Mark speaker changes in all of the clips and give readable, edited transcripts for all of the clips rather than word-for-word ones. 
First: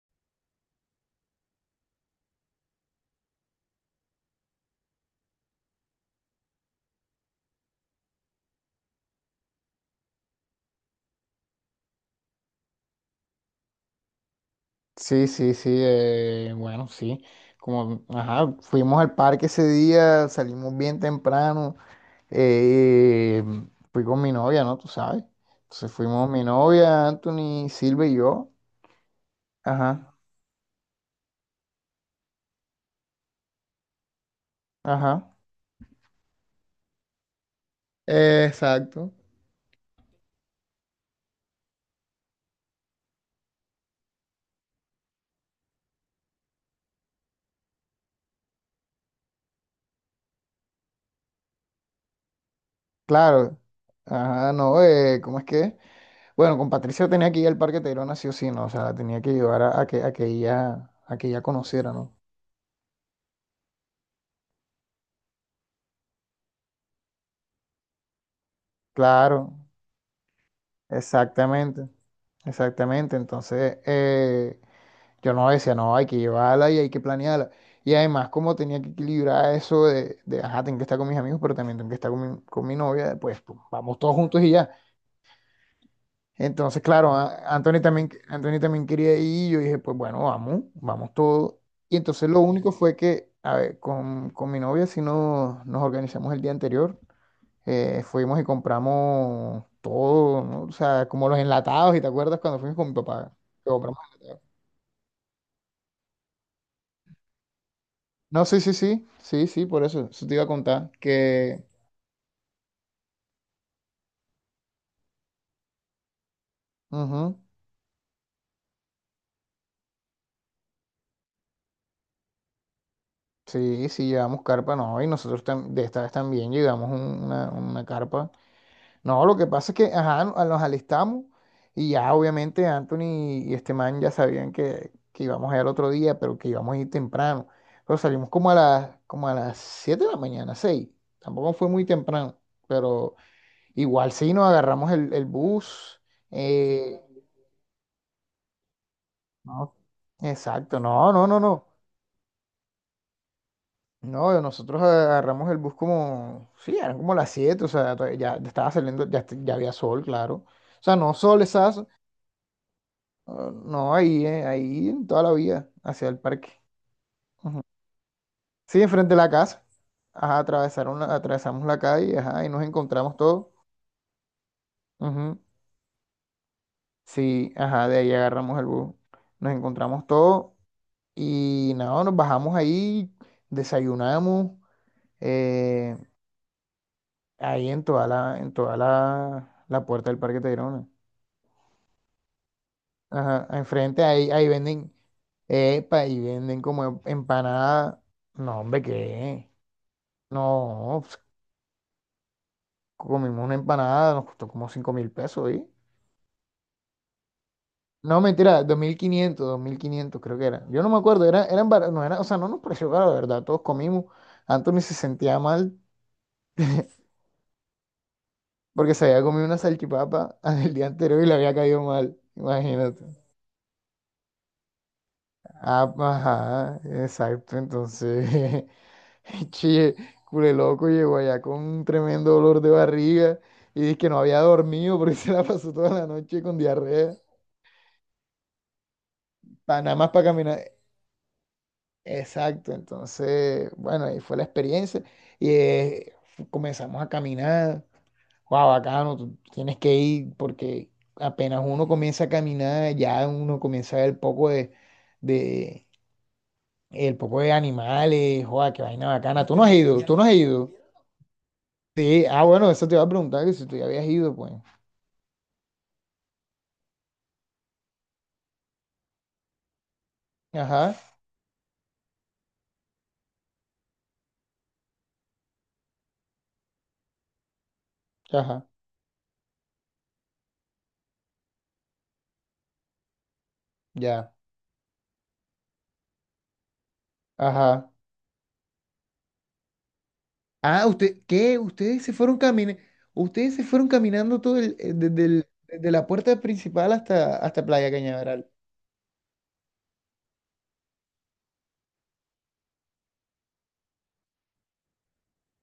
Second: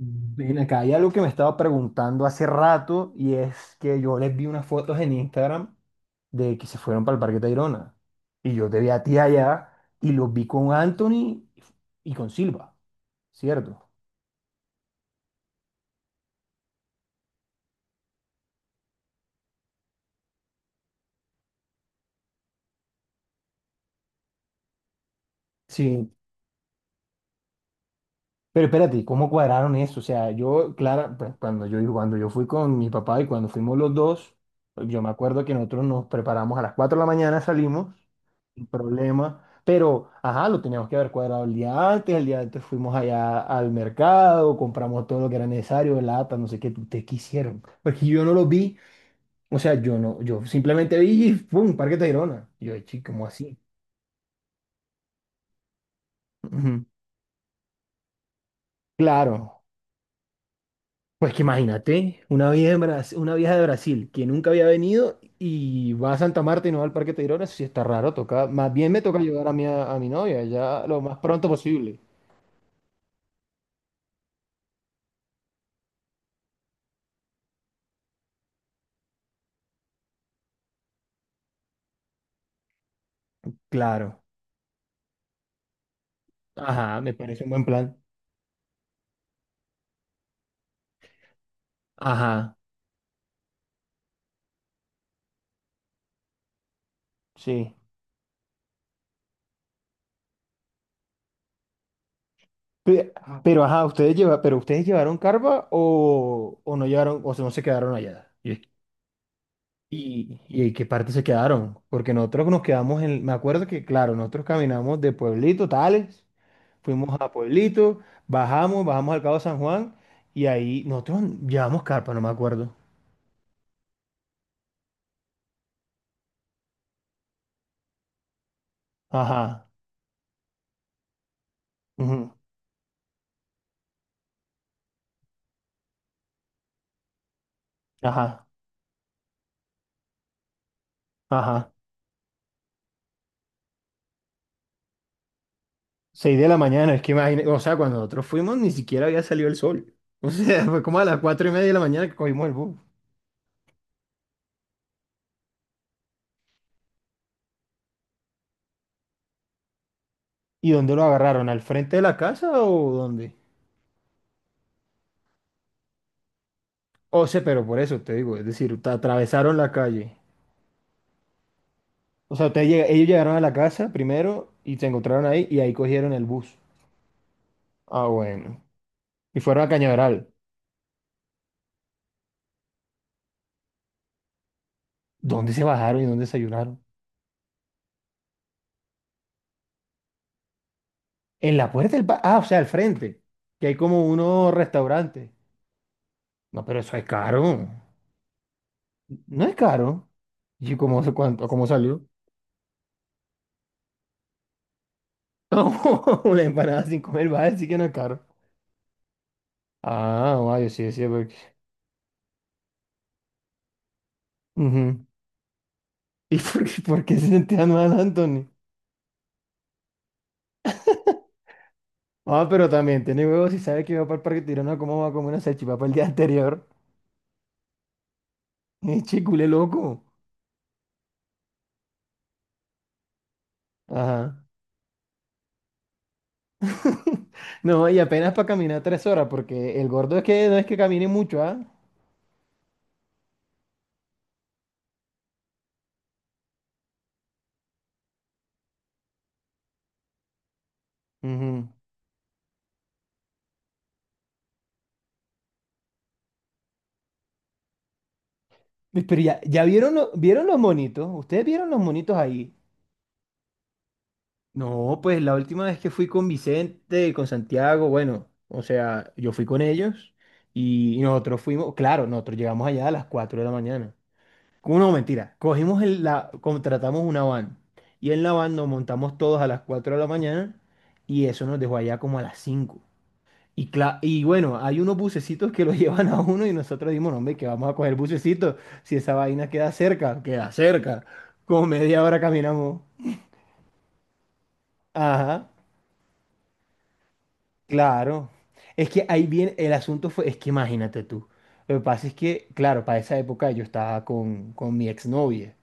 Speaker 1: Ven acá, hay algo que me estaba preguntando hace rato y es que yo les vi unas fotos en Instagram de que se fueron para el Parque Tayrona y yo te vi a ti allá y los vi con Anthony y con Silva, ¿cierto?
Speaker 2: Sí, sí, sí, bueno, sí. Como, ajá, fuimos al parque ese día, salimos bien temprano. eh, Fui con mi novia, ¿no? Tú sabes. Entonces
Speaker 1: Sí,
Speaker 2: fuimos mi novia, Anthony, Silvia y yo.
Speaker 1: pero espérate, ¿cómo cuadraron eso? O
Speaker 2: Ajá,
Speaker 1: sea, yo, Clara, pues cuando yo fui con mi papá y cuando fuimos los dos, yo me
Speaker 2: ajá.
Speaker 1: acuerdo que nosotros nos preparamos a las 4 de la mañana, salimos. Un
Speaker 2: Exacto.
Speaker 1: problema. Pero, ajá, lo teníamos que haber cuadrado el día antes. El día antes fuimos allá al mercado, compramos todo lo que era necesario, lata, no sé qué. ¿Ustedes qué hicieron? Porque yo no lo vi. O sea, yo no, yo simplemente vi y ¡pum! Parque Tayrona. Y yo, chico, ¿cómo así?
Speaker 2: Claro. Ajá, no, ¿cómo es que? Bueno, con
Speaker 1: Ujú.
Speaker 2: Patricia tenía que ir al parque Tayrona sí o sí, ¿no? O sea, la tenía que llevar
Speaker 1: Claro.
Speaker 2: a que
Speaker 1: Pues que
Speaker 2: ella conociera, ¿no?
Speaker 1: imagínate, una vieja, una vieja de Brasil que nunca había venido y va a Santa Marta y no va al Parque Tayrona, eso sí está raro, toca, más bien me toca llevar a
Speaker 2: Claro.
Speaker 1: mi novia ya lo más pronto
Speaker 2: Exactamente,
Speaker 1: posible.
Speaker 2: exactamente. Entonces, yo no decía, no, hay que llevarla y hay que planearla. Y además, como tenía que equilibrar eso ajá, tengo que estar con mis amigos, pero también tengo que estar con mi novia, vamos todos
Speaker 1: Claro.
Speaker 2: juntos y ya. Entonces,
Speaker 1: Ajá, me
Speaker 2: claro,
Speaker 1: parece un buen
Speaker 2: Anthony
Speaker 1: plan.
Speaker 2: también, Anthony también quería ir y yo dije, pues bueno, vamos, vamos todos. Y entonces lo
Speaker 1: Ajá.
Speaker 2: único fue que, a ver, con mi novia sí nos organizamos el día anterior.
Speaker 1: Sí.
Speaker 2: Fuimos y compramos todo, ¿no? O sea, como los enlatados, ¿y te acuerdas cuando fuimos con mi
Speaker 1: Pe-
Speaker 2: papá?
Speaker 1: Pero,
Speaker 2: Que
Speaker 1: ajá,
Speaker 2: compramos enlatados.
Speaker 1: pero ustedes llevaron carpa o no llevaron, o sea, no se quedaron allá.
Speaker 2: No,
Speaker 1: Y-
Speaker 2: sí, sí, sí, sí, sí, por eso, eso te
Speaker 1: ¿Y,
Speaker 2: iba a
Speaker 1: y en qué
Speaker 2: contar,
Speaker 1: parte se
Speaker 2: que
Speaker 1: quedaron? Porque nosotros nos quedamos en, me acuerdo que, claro, nosotros caminamos de Pueblito, Tales, fuimos a
Speaker 2: ujú,
Speaker 1: Pueblito, bajamos al Cabo San Juan y ahí nosotros llevamos carpa, no me acuerdo.
Speaker 2: sí, sí, llevamos carpa. No, y nosotros de esta vez también llevamos una carpa. No, lo que
Speaker 1: Ajá,
Speaker 2: pasa es que, ajá, nos alistamos, y ya
Speaker 1: ujú,
Speaker 2: obviamente Anthony y este man ya sabían que íbamos a ir al otro día, pero que íbamos a ir temprano. Pero salimos
Speaker 1: ajá,
Speaker 2: como a las 7 de la mañana, 6. Tampoco fue
Speaker 1: ajá.
Speaker 2: muy temprano, pero igual sí nos agarramos el bus.
Speaker 1: Seis de la mañana,
Speaker 2: eh,
Speaker 1: es que imagínate, o sea, cuando nosotros fuimos ni siquiera había salido el
Speaker 2: no,
Speaker 1: sol. O sea,
Speaker 2: exacto,
Speaker 1: fue como a
Speaker 2: no,
Speaker 1: las
Speaker 2: no, no,
Speaker 1: cuatro y
Speaker 2: no.
Speaker 1: media de la mañana que cogimos el bus.
Speaker 2: No, nosotros agarramos el bus como, sí, eran como las 7, o sea, ya estaba saliendo, ya, ya había sol, claro.
Speaker 1: ¿Y
Speaker 2: O
Speaker 1: dónde
Speaker 2: sea,
Speaker 1: lo
Speaker 2: no sol
Speaker 1: agarraron? ¿Al
Speaker 2: esa.
Speaker 1: frente de la casa o dónde?
Speaker 2: Ah, no, ahí en toda la vía, hacia el parque.
Speaker 1: O sea,
Speaker 2: Ujú.
Speaker 1: pero por eso te digo, es decir,
Speaker 2: Sí,
Speaker 1: te
Speaker 2: enfrente de la
Speaker 1: atravesaron
Speaker 2: casa.
Speaker 1: la calle.
Speaker 2: Ajá, atravesamos la calle,
Speaker 1: O
Speaker 2: ajá,
Speaker 1: sea,
Speaker 2: y nos
Speaker 1: ellos
Speaker 2: encontramos
Speaker 1: llegaron a la
Speaker 2: todo.
Speaker 1: casa primero y se encontraron
Speaker 2: Ujú.
Speaker 1: ahí y ahí cogieron el bus.
Speaker 2: Sí, ajá, de
Speaker 1: Ah,
Speaker 2: ahí agarramos
Speaker 1: bueno.
Speaker 2: el bus.
Speaker 1: Y
Speaker 2: Nos
Speaker 1: fueron a
Speaker 2: encontramos
Speaker 1: Cañaveral.
Speaker 2: todo y nada, nos bajamos ahí, desayunamos,
Speaker 1: ¿Dónde se
Speaker 2: eh,
Speaker 1: bajaron y dónde desayunaron?
Speaker 2: ahí la puerta del Parque Tayrona.
Speaker 1: En la puerta del bar. Ah, o sea, al frente.
Speaker 2: Ajá,
Speaker 1: Que hay
Speaker 2: enfrente
Speaker 1: como
Speaker 2: ahí, ahí
Speaker 1: unos
Speaker 2: venden,
Speaker 1: restaurantes.
Speaker 2: epa, ahí venden
Speaker 1: No, pero eso
Speaker 2: como
Speaker 1: es caro.
Speaker 2: empanada. No, hombre,
Speaker 1: No
Speaker 2: ¿qué?
Speaker 1: es caro. ¿Y cómo,
Speaker 2: No,
Speaker 1: cuánto, cómo salió?
Speaker 2: comimos una empanada, nos costó como 5.000 pesos, ¿y?
Speaker 1: Una empanada sin comer, vale, sí que no es
Speaker 2: No,
Speaker 1: caro.
Speaker 2: mentira, dos mil quinientos
Speaker 1: Ah,
Speaker 2: creo que era.
Speaker 1: vaya,
Speaker 2: Yo no
Speaker 1: sí,
Speaker 2: me
Speaker 1: sí,
Speaker 2: acuerdo,
Speaker 1: porque...
Speaker 2: era, eran no era, o sea, no nos pareció caro, la verdad, todos comimos. Anthony se
Speaker 1: Ujú.
Speaker 2: sentía mal
Speaker 1: ¿Y por qué se sentía mal, Anthony?
Speaker 2: porque se había comido una salchipapa el día anterior y le había caído mal,
Speaker 1: Ah, pero también
Speaker 2: imagínate.
Speaker 1: tiene huevos y sabe que va para el Parque Tirano cómo va a comer una salchipapa el
Speaker 2: Ah,
Speaker 1: día anterior.
Speaker 2: ajá, exacto, entonces,
Speaker 1: Es chicule
Speaker 2: chile
Speaker 1: loco.
Speaker 2: cule loco llegó allá con un tremendo dolor de barriga y dice que no había
Speaker 1: Ajá.
Speaker 2: dormido porque se la pasó toda la noche con diarrea.
Speaker 1: No, y apenas para caminar 3 horas, porque el
Speaker 2: Nada más
Speaker 1: gordo es
Speaker 2: para
Speaker 1: que no
Speaker 2: caminar.
Speaker 1: es que camine mucho, ¿ah?
Speaker 2: Exacto, entonces, bueno, ahí fue la experiencia y comenzamos a caminar. Wow, bacano, tú tienes que ir porque apenas
Speaker 1: Ujú.
Speaker 2: uno comienza a caminar, ya uno comienza a ver de el poco de animales, joda, qué vaina
Speaker 1: Pero ya,
Speaker 2: bacana. ¿No? Tú
Speaker 1: ya
Speaker 2: no has
Speaker 1: vieron,
Speaker 2: ido, tú no has
Speaker 1: vieron los
Speaker 2: ido.
Speaker 1: monitos. ¿Ustedes vieron los monitos
Speaker 2: Sí, ah,
Speaker 1: ahí?
Speaker 2: bueno, eso te iba a preguntar que si tú ya habías ido, pues.
Speaker 1: No, pues la última vez que fui con Vicente, con Santiago, bueno, o sea, yo fui con ellos
Speaker 2: Ajá,
Speaker 1: y nosotros fuimos, claro, nosotros llegamos allá a las 4 de la mañana. No, mentira. Cogimos contratamos una van. Y en la van nos
Speaker 2: ajá,
Speaker 1: montamos todos a las 4 de la mañana y eso nos dejó allá como a las 5. Y
Speaker 2: ya,
Speaker 1: bueno, hay unos bucecitos que lo llevan a uno y nosotros dimos, "No, hombre, que vamos a
Speaker 2: ajá.
Speaker 1: coger bucecito. Si esa vaina queda cerca, queda
Speaker 2: Ah,
Speaker 1: cerca."
Speaker 2: usted, ¿qué?
Speaker 1: Como
Speaker 2: Ustedes
Speaker 1: media
Speaker 2: se
Speaker 1: hora
Speaker 2: fueron
Speaker 1: caminamos.
Speaker 2: caminando, ustedes se fueron caminando desde
Speaker 1: Ajá.
Speaker 2: desde la puerta principal hasta Playa
Speaker 1: Claro,
Speaker 2: Cañaveral.
Speaker 1: es que ahí viene, el asunto fue, es que imagínate tú, lo que pasa es que, claro, para esa época yo estaba con mi exnovia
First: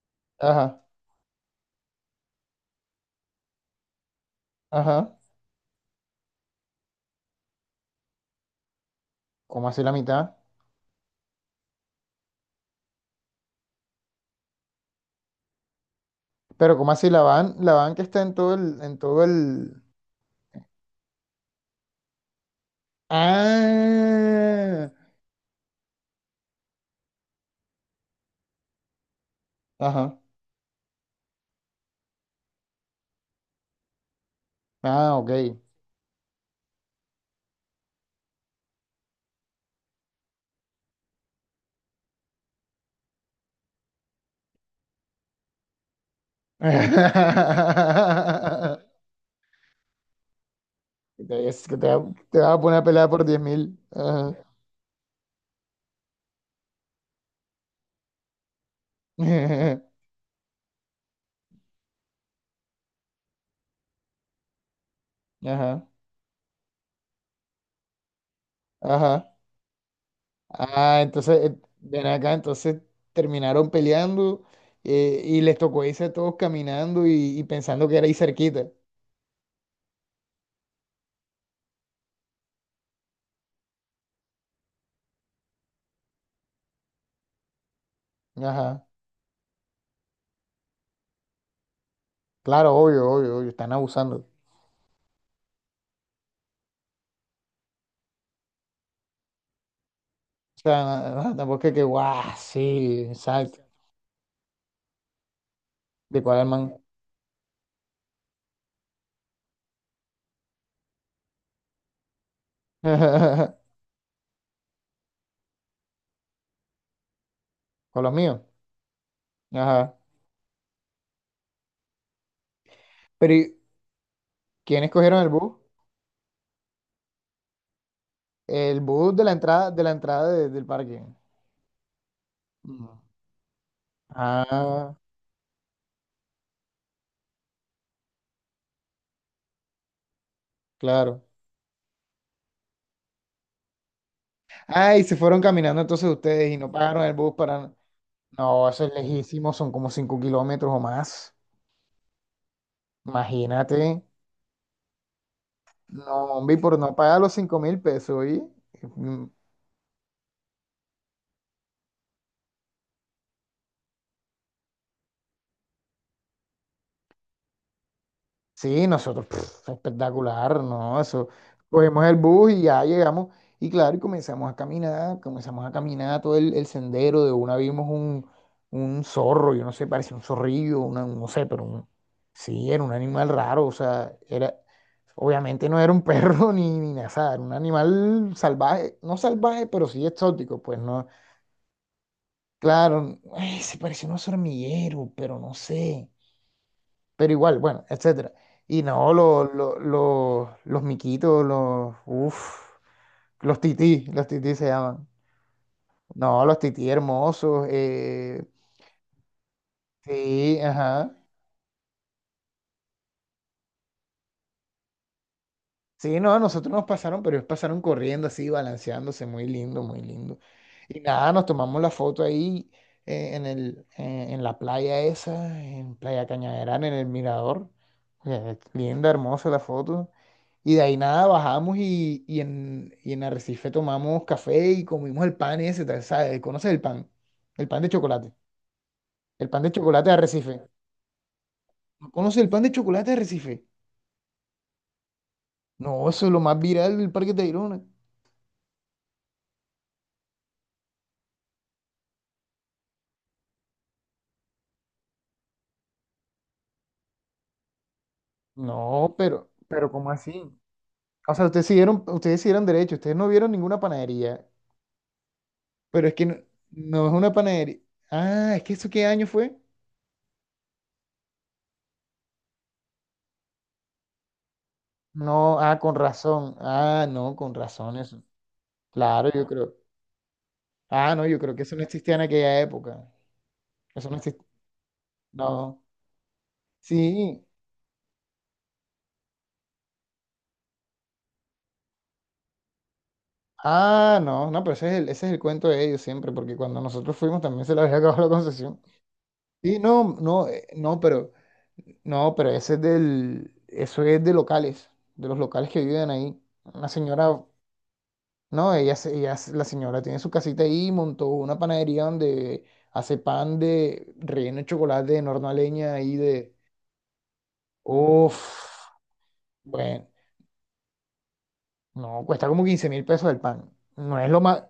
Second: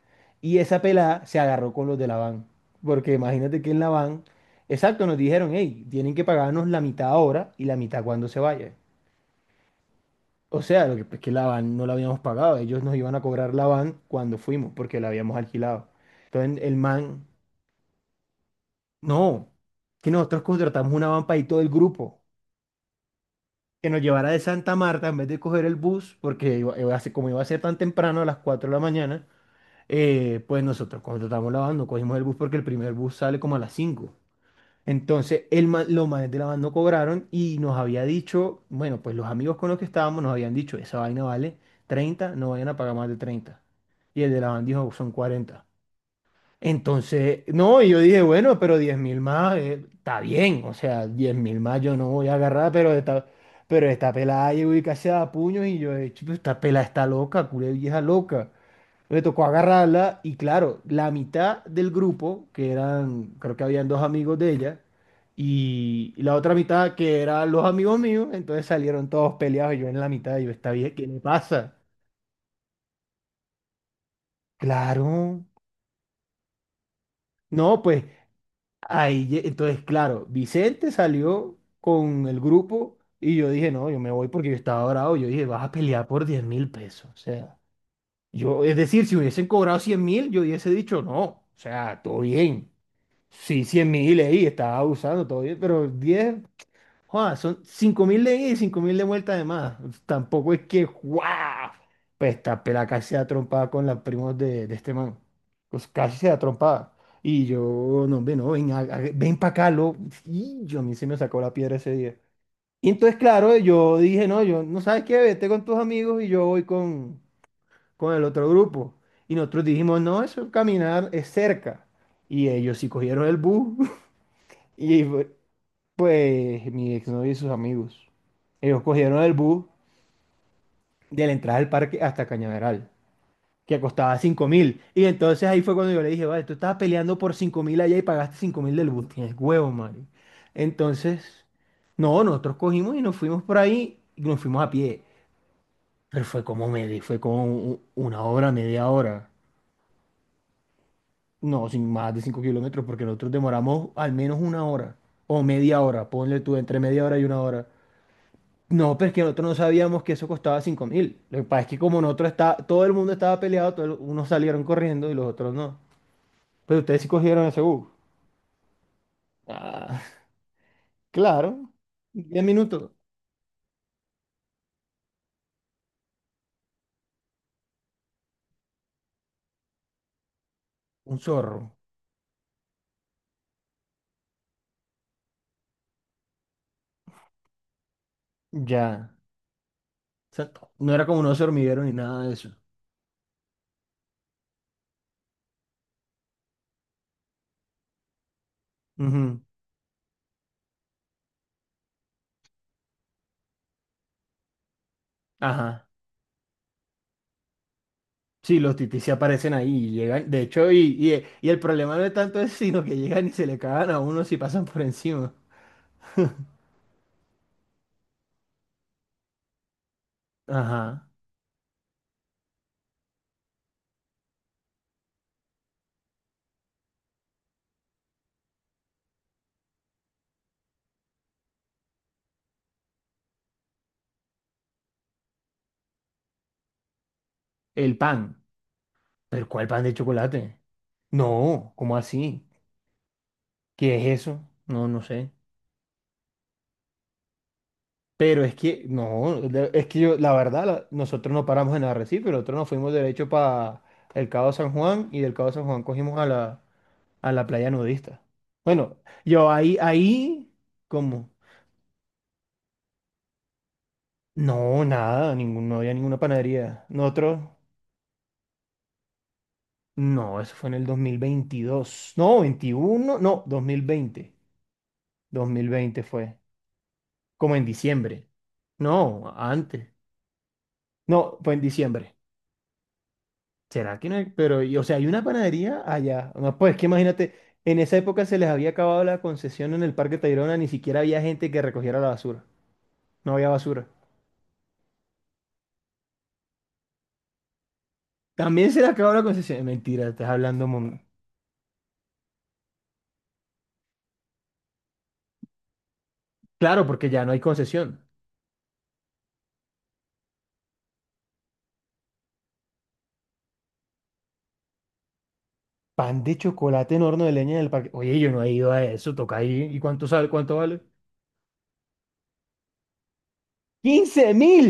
Speaker 1: y esa
Speaker 2: Ajá,
Speaker 1: pelada se agarró con los de la van, porque imagínate que en la van, exacto, nos
Speaker 2: ajá.
Speaker 1: dijeron, "Hey, tienen que pagarnos la mitad ahora y la mitad cuando se vaya."
Speaker 2: ¿Cómo así la mitad?
Speaker 1: O sea, lo que es que la van no la habíamos pagado, ellos nos iban a cobrar la van cuando fuimos, porque la habíamos alquilado. Entonces el
Speaker 2: Pero ¿cómo así la
Speaker 1: man,
Speaker 2: van, la van que está en todo el, en todo
Speaker 1: no,
Speaker 2: el.
Speaker 1: que nosotros contratamos una van para ir todo el grupo. Que nos llevara de Santa
Speaker 2: Ah,
Speaker 1: Marta en vez de coger el bus, porque como iba a ser tan temprano, a las 4 de la mañana,
Speaker 2: ajá.
Speaker 1: pues nosotros contratamos la van, no cogimos el bus porque el primer bus sale como a las 5.
Speaker 2: Ah, ok.
Speaker 1: Entonces, los manes de la van no cobraron y nos había dicho, bueno, pues los amigos con los que estábamos nos habían dicho, esa vaina vale 30, no vayan a pagar más de 30. Y el de la van dijo, son 40, entonces, no, y yo dije, bueno, pero 10.000 más está bien, o sea, 10.000
Speaker 2: Es que
Speaker 1: más yo no voy a
Speaker 2: te va a
Speaker 1: agarrar,
Speaker 2: poner a pelear por 10.000.
Speaker 1: pero esta
Speaker 2: Ajá.
Speaker 1: pelada llegó y casi a puños y yo, "Chuta, esta pelada está loca, culé vieja loca." Me tocó agarrarla y claro, la mitad del grupo, que eran, creo que habían dos amigos de ella,
Speaker 2: Ajá.
Speaker 1: y la otra mitad que eran los amigos míos, entonces salieron
Speaker 2: Ajá.
Speaker 1: todos peleados y yo en la mitad, y yo, esta vieja,
Speaker 2: Ah,
Speaker 1: ¿qué le
Speaker 2: entonces,
Speaker 1: pasa?
Speaker 2: ven acá, entonces terminaron peleando,
Speaker 1: Claro,
Speaker 2: y les tocó irse todos caminando y,
Speaker 1: no,
Speaker 2: pensando que
Speaker 1: pues.
Speaker 2: era ahí cerquita.
Speaker 1: Ahí, entonces, claro, Vicente salió con el grupo y yo dije, no, yo me voy porque yo estaba bravo. Yo dije, vas a pelear por 10.000 pesos. O sea, yo, es
Speaker 2: Ajá,
Speaker 1: decir, si hubiesen cobrado 100.000, yo hubiese dicho, no, o sea, todo bien.
Speaker 2: claro, obvio, obvio, obvio,
Speaker 1: Sí,
Speaker 2: están
Speaker 1: cien
Speaker 2: abusando.
Speaker 1: mil,
Speaker 2: O
Speaker 1: ahí, estaba abusando, todo bien, pero diez. Joa, son 5.000 de ida y 5.000 de vuelta además. Tampoco es
Speaker 2: sea,
Speaker 1: que,
Speaker 2: tampoco
Speaker 1: ¡guau!
Speaker 2: es que, guau,
Speaker 1: Pues esta pela
Speaker 2: sí,
Speaker 1: casi se da
Speaker 2: exacto.
Speaker 1: trompada con los primos de este man. Pues casi
Speaker 2: ¿De
Speaker 1: se da
Speaker 2: cuál man?
Speaker 1: trompada. Y yo, no, ven, no, ven, ven para acá, lo. Y yo a mí se me sacó la piedra ese día. Y entonces, claro, yo dije, no, yo, no sabes qué, vete con tus amigos y yo voy con,
Speaker 2: Con los
Speaker 1: con el
Speaker 2: míos.
Speaker 1: otro grupo. Y nosotros
Speaker 2: Ajá.
Speaker 1: dijimos, no, eso caminar es cerca. Y ellos sí cogieron
Speaker 2: Pero,
Speaker 1: el bus.
Speaker 2: ¿quiénes
Speaker 1: Y,
Speaker 2: cogieron el bus?
Speaker 1: pues mi exnovio y sus amigos.
Speaker 2: El
Speaker 1: Ellos
Speaker 2: bus
Speaker 1: cogieron
Speaker 2: de la
Speaker 1: el bus
Speaker 2: entrada, de la entrada de- del parque.
Speaker 1: de la entrada del parque hasta Cañaveral,
Speaker 2: Mm.
Speaker 1: que costaba 5.000.
Speaker 2: Ah,
Speaker 1: Y entonces ahí fue cuando yo le dije, vale, tú estabas peleando por 5.000 allá y pagaste 5.000 del bus. Tienes huevo, Mario.
Speaker 2: claro.
Speaker 1: Entonces, no, nosotros cogimos y nos fuimos por ahí y nos fuimos a
Speaker 2: Ah,
Speaker 1: pie.
Speaker 2: y se fueron caminando entonces
Speaker 1: Pero fue
Speaker 2: ustedes y
Speaker 1: como
Speaker 2: no
Speaker 1: media,
Speaker 2: pagaron el
Speaker 1: fue
Speaker 2: bus
Speaker 1: como
Speaker 2: para...
Speaker 1: una hora,
Speaker 2: No, eso
Speaker 1: media
Speaker 2: es
Speaker 1: hora.
Speaker 2: lejísimo, son como 5 kilómetros o más.
Speaker 1: No, sin más de 5 kilómetros, porque nosotros demoramos
Speaker 2: Imagínate.
Speaker 1: al menos una hora o media hora.
Speaker 2: No,
Speaker 1: Ponle tú
Speaker 2: hombre, y por
Speaker 1: entre
Speaker 2: no
Speaker 1: media hora
Speaker 2: pagar
Speaker 1: y
Speaker 2: los
Speaker 1: una
Speaker 2: cinco
Speaker 1: hora.
Speaker 2: mil pesos, ¿y?
Speaker 1: No, pero es que nosotros no sabíamos que eso costaba 5.000. Lo que pasa es que como nosotros está, todo el mundo estaba peleado, unos salieron corriendo y los otros no. Pero ustedes sí cogieron ese bus.
Speaker 2: Sí, nosotros, pf,
Speaker 1: Ah,
Speaker 2: espectacular, ¿no? Eso,
Speaker 1: claro.
Speaker 2: cogemos el
Speaker 1: diez
Speaker 2: bus y ya
Speaker 1: minutos.
Speaker 2: llegamos. Y claro, y comenzamos a caminar todo el sendero. De una vimos un zorro, yo no sé, parecía un zorrillo, una,
Speaker 1: Un
Speaker 2: no sé, pero
Speaker 1: zorro.
Speaker 2: sí, era un animal raro, o sea, era, obviamente no era un perro ni nada, era un animal salvaje,
Speaker 1: Ya.
Speaker 2: no salvaje, pero sí exótico,
Speaker 1: Exacto.
Speaker 2: pues
Speaker 1: No era
Speaker 2: no.
Speaker 1: como unos hormigueros ni nada de eso.
Speaker 2: Claro, ay, se parecía a un hormiguero, pero no sé, pero igual, bueno, etcétera. Y no,
Speaker 1: Ujú.
Speaker 2: los miquitos, uf, los tití se llaman.
Speaker 1: Ajá.
Speaker 2: No, los tití hermosos,
Speaker 1: Sí, los titis se aparecen ahí y llegan. De
Speaker 2: sí,
Speaker 1: hecho, y,
Speaker 2: ajá.
Speaker 1: y, y el problema no es tanto eso, sino que llegan y se le cagan a uno si pasan por encima.
Speaker 2: Sí, no, a nosotros nos pasaron, pero ellos pasaron corriendo así, balanceándose, muy lindo, muy lindo. Y
Speaker 1: Ajá.
Speaker 2: nada, nos tomamos la foto ahí, en la playa esa, en Playa Cañaveral, en el mirador. Linda, hermosa la foto. Y de ahí nada, bajamos y en Arrecife tomamos café y comimos el pan ese, tal, ¿sabes? ¿Conoces el pan? El pan de
Speaker 1: El
Speaker 2: chocolate.
Speaker 1: pan. ¿Pero
Speaker 2: El pan
Speaker 1: cuál
Speaker 2: de
Speaker 1: pan de
Speaker 2: chocolate de
Speaker 1: chocolate?
Speaker 2: Arrecife.
Speaker 1: No, ¿cómo
Speaker 2: ¿No conoces
Speaker 1: así?
Speaker 2: el pan de chocolate de Arrecife?
Speaker 1: ¿Qué es eso? No, no sé.
Speaker 2: No, eso es lo más viral del Parque Tayrona.
Speaker 1: Pero es que, no, es que yo, la verdad, nosotros no paramos en Arrecife, nosotros nos fuimos derecho para el Cabo San Juan y del Cabo San Juan cogimos a la, playa nudista. Bueno,
Speaker 2: No,
Speaker 1: yo
Speaker 2: pero, pero ¿cómo así?
Speaker 1: ahí, ¿cómo?
Speaker 2: O sea, ustedes siguieron derecho, ustedes no vieron ninguna panadería,
Speaker 1: No, nada, ningún, no había
Speaker 2: pero es
Speaker 1: ninguna
Speaker 2: que no,
Speaker 1: panadería.
Speaker 2: no es una
Speaker 1: Nosotros,
Speaker 2: panadería. Ah, ¿es que eso qué año fue?
Speaker 1: no, eso fue en el 2022. No, 21, no, 2020. dos
Speaker 2: No,
Speaker 1: mil
Speaker 2: ah, con
Speaker 1: veinte fue,
Speaker 2: razón. Ah, no, con
Speaker 1: como en
Speaker 2: razón eso.
Speaker 1: diciembre.
Speaker 2: Claro,
Speaker 1: No,
Speaker 2: yo creo.
Speaker 1: antes.
Speaker 2: Ah, no,
Speaker 1: No,
Speaker 2: yo
Speaker 1: fue
Speaker 2: creo
Speaker 1: en
Speaker 2: que eso no
Speaker 1: diciembre.
Speaker 2: existía en aquella época.
Speaker 1: ¿Será que
Speaker 2: Eso
Speaker 1: no
Speaker 2: no
Speaker 1: hay?
Speaker 2: existía.
Speaker 1: Pero, y- o sea, hay una
Speaker 2: No.
Speaker 1: panadería allá. No, pues es que imagínate,
Speaker 2: Sí.
Speaker 1: en esa época se les había acabado la concesión en el Parque Tayrona, ni siquiera había gente que recogiera la basura. No había basura.
Speaker 2: Ah, no, no, pero ese es el, cuento de ellos siempre, porque cuando nosotros fuimos también se les había acabado la
Speaker 1: También
Speaker 2: concesión.
Speaker 1: se les acabó la concesión.
Speaker 2: Sí,
Speaker 1: Mentira,
Speaker 2: no,
Speaker 1: estás
Speaker 2: no,
Speaker 1: hablando.
Speaker 2: no,
Speaker 1: Mon-.
Speaker 2: pero no, pero ese es del, eso es de los locales que viven ahí.
Speaker 1: Claro,
Speaker 2: Una
Speaker 1: porque ya no hay
Speaker 2: señora,
Speaker 1: concesión.
Speaker 2: no, la señora tiene su casita ahí, montó una panadería donde hace pan de relleno de chocolate de horno a leña ahí
Speaker 1: Pan de
Speaker 2: de...
Speaker 1: chocolate en horno de leña en el parque. Oye, yo no
Speaker 2: uff,
Speaker 1: he ido a eso, toca ahí. ¿Y cuánto
Speaker 2: bueno,
Speaker 1: sale? ¿Cuánto vale?
Speaker 2: no, cuesta como 15.000 pesos el pan. No es
Speaker 1: Quince
Speaker 2: lo más,
Speaker 1: mil!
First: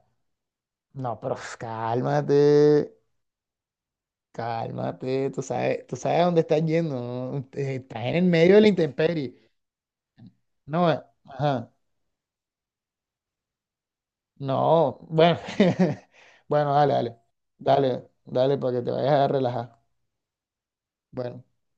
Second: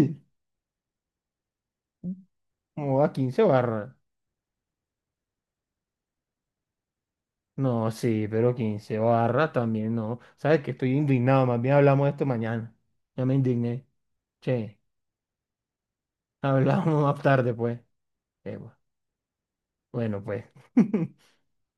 Speaker 2: no, pero uf, cálmate,
Speaker 1: ¿Cómo va 15 barras?
Speaker 2: cálmate, tú sabes a dónde estás yendo, ¿no?
Speaker 1: No,
Speaker 2: Estás en el
Speaker 1: sí, pero
Speaker 2: medio de la
Speaker 1: 15
Speaker 2: intemperie.
Speaker 1: barras también no. ¿Sabes que
Speaker 2: No,
Speaker 1: estoy indignado? Más
Speaker 2: ajá.
Speaker 1: bien hablamos de esto mañana. Ya me indigné. Che.
Speaker 2: No, bueno, bueno, dale,
Speaker 1: Hablamos
Speaker 2: dale,
Speaker 1: más tarde, pues.
Speaker 2: dale, dale
Speaker 1: Eh,
Speaker 2: para que te vayas a relajar.
Speaker 1: Bueno, pues.
Speaker 2: Bueno.